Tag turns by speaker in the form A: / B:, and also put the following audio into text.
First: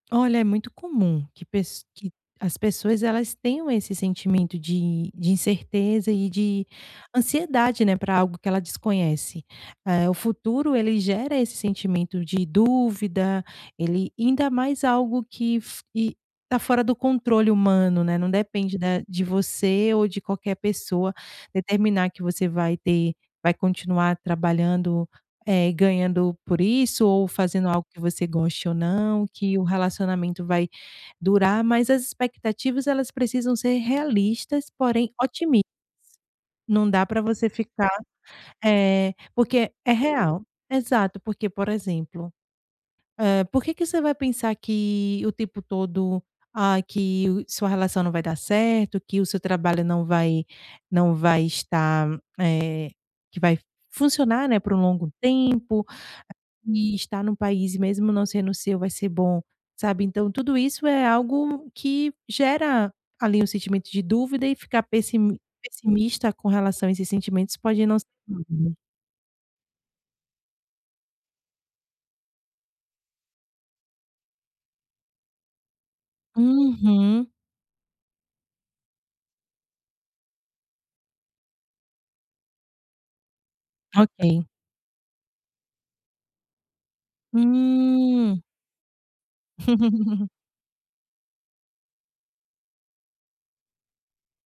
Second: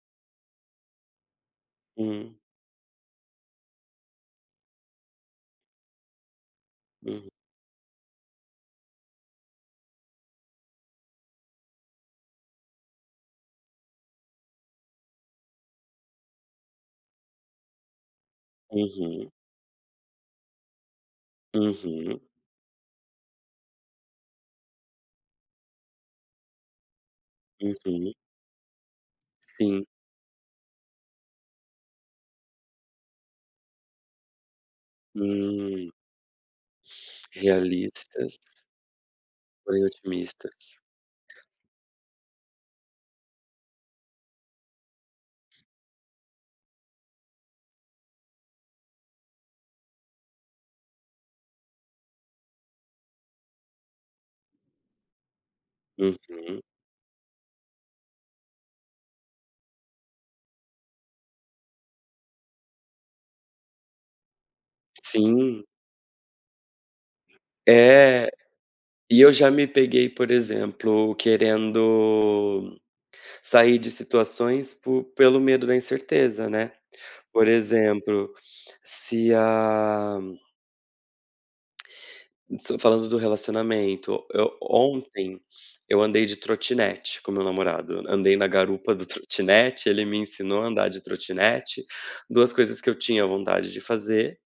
A: Olha é muito comum que pes que
B: Hum.
A: as pessoas elas tenham esse sentimento de de incerteza e de
B: Uhum.
A: ansiedade, né, pra algo que ela desconhece. Eh, o futuro ele gera esse sentimento de dúvida, ele ainda mais algo que f que tá fora do controle humano, né, não depende da de
B: Uhum.
A: você ou de qualquer pessoa determinar
B: Uhum.
A: que você vai ter vai continuar trabalhando, eh, ganhando por isso ou fazendo algo que
B: Uhum.
A: você goste ou não, que o
B: Sim.
A: relacionamento vai durar, mas as expectativas, elas precisam ser realistas porém otimis
B: Hum.
A: não dá pra você ficar
B: Realistas
A: eh, porque
B: porém
A: é real,
B: otimistas.
A: exato porque, por exemplo, eh, por que que você vai pensar que o tempo todo, ah, que o sua relação não vai dar certo, que o seu trabalho não vai não vai estar, eh, que vai funcionar né por um longo tempo
B: Uhum.
A: e estar num país e mesmo não sendo o seu vai ser bom, sabe. Então, tudo isso é algo que gera ali um sentimento de dúvida e ficar pessi
B: Sim.
A: pessimista com relação a esses sentimentos pode não ser.
B: É,
A: [unintelligible]
B: e eu já me peguei, por exemplo, querendo sair de situações por pelo medo da incerteza, né.
A: Uhum.
B: Por exemplo, se a estou falando do relacionamento,
A: Ok.
B: eu ontem, eu andei de trotinete com meu namorado, andei
A: Hum.
B: na garupa do trotinete, ele me ensinou a andar de trotinete, 2 coisas que eu tinha vontade de fazer.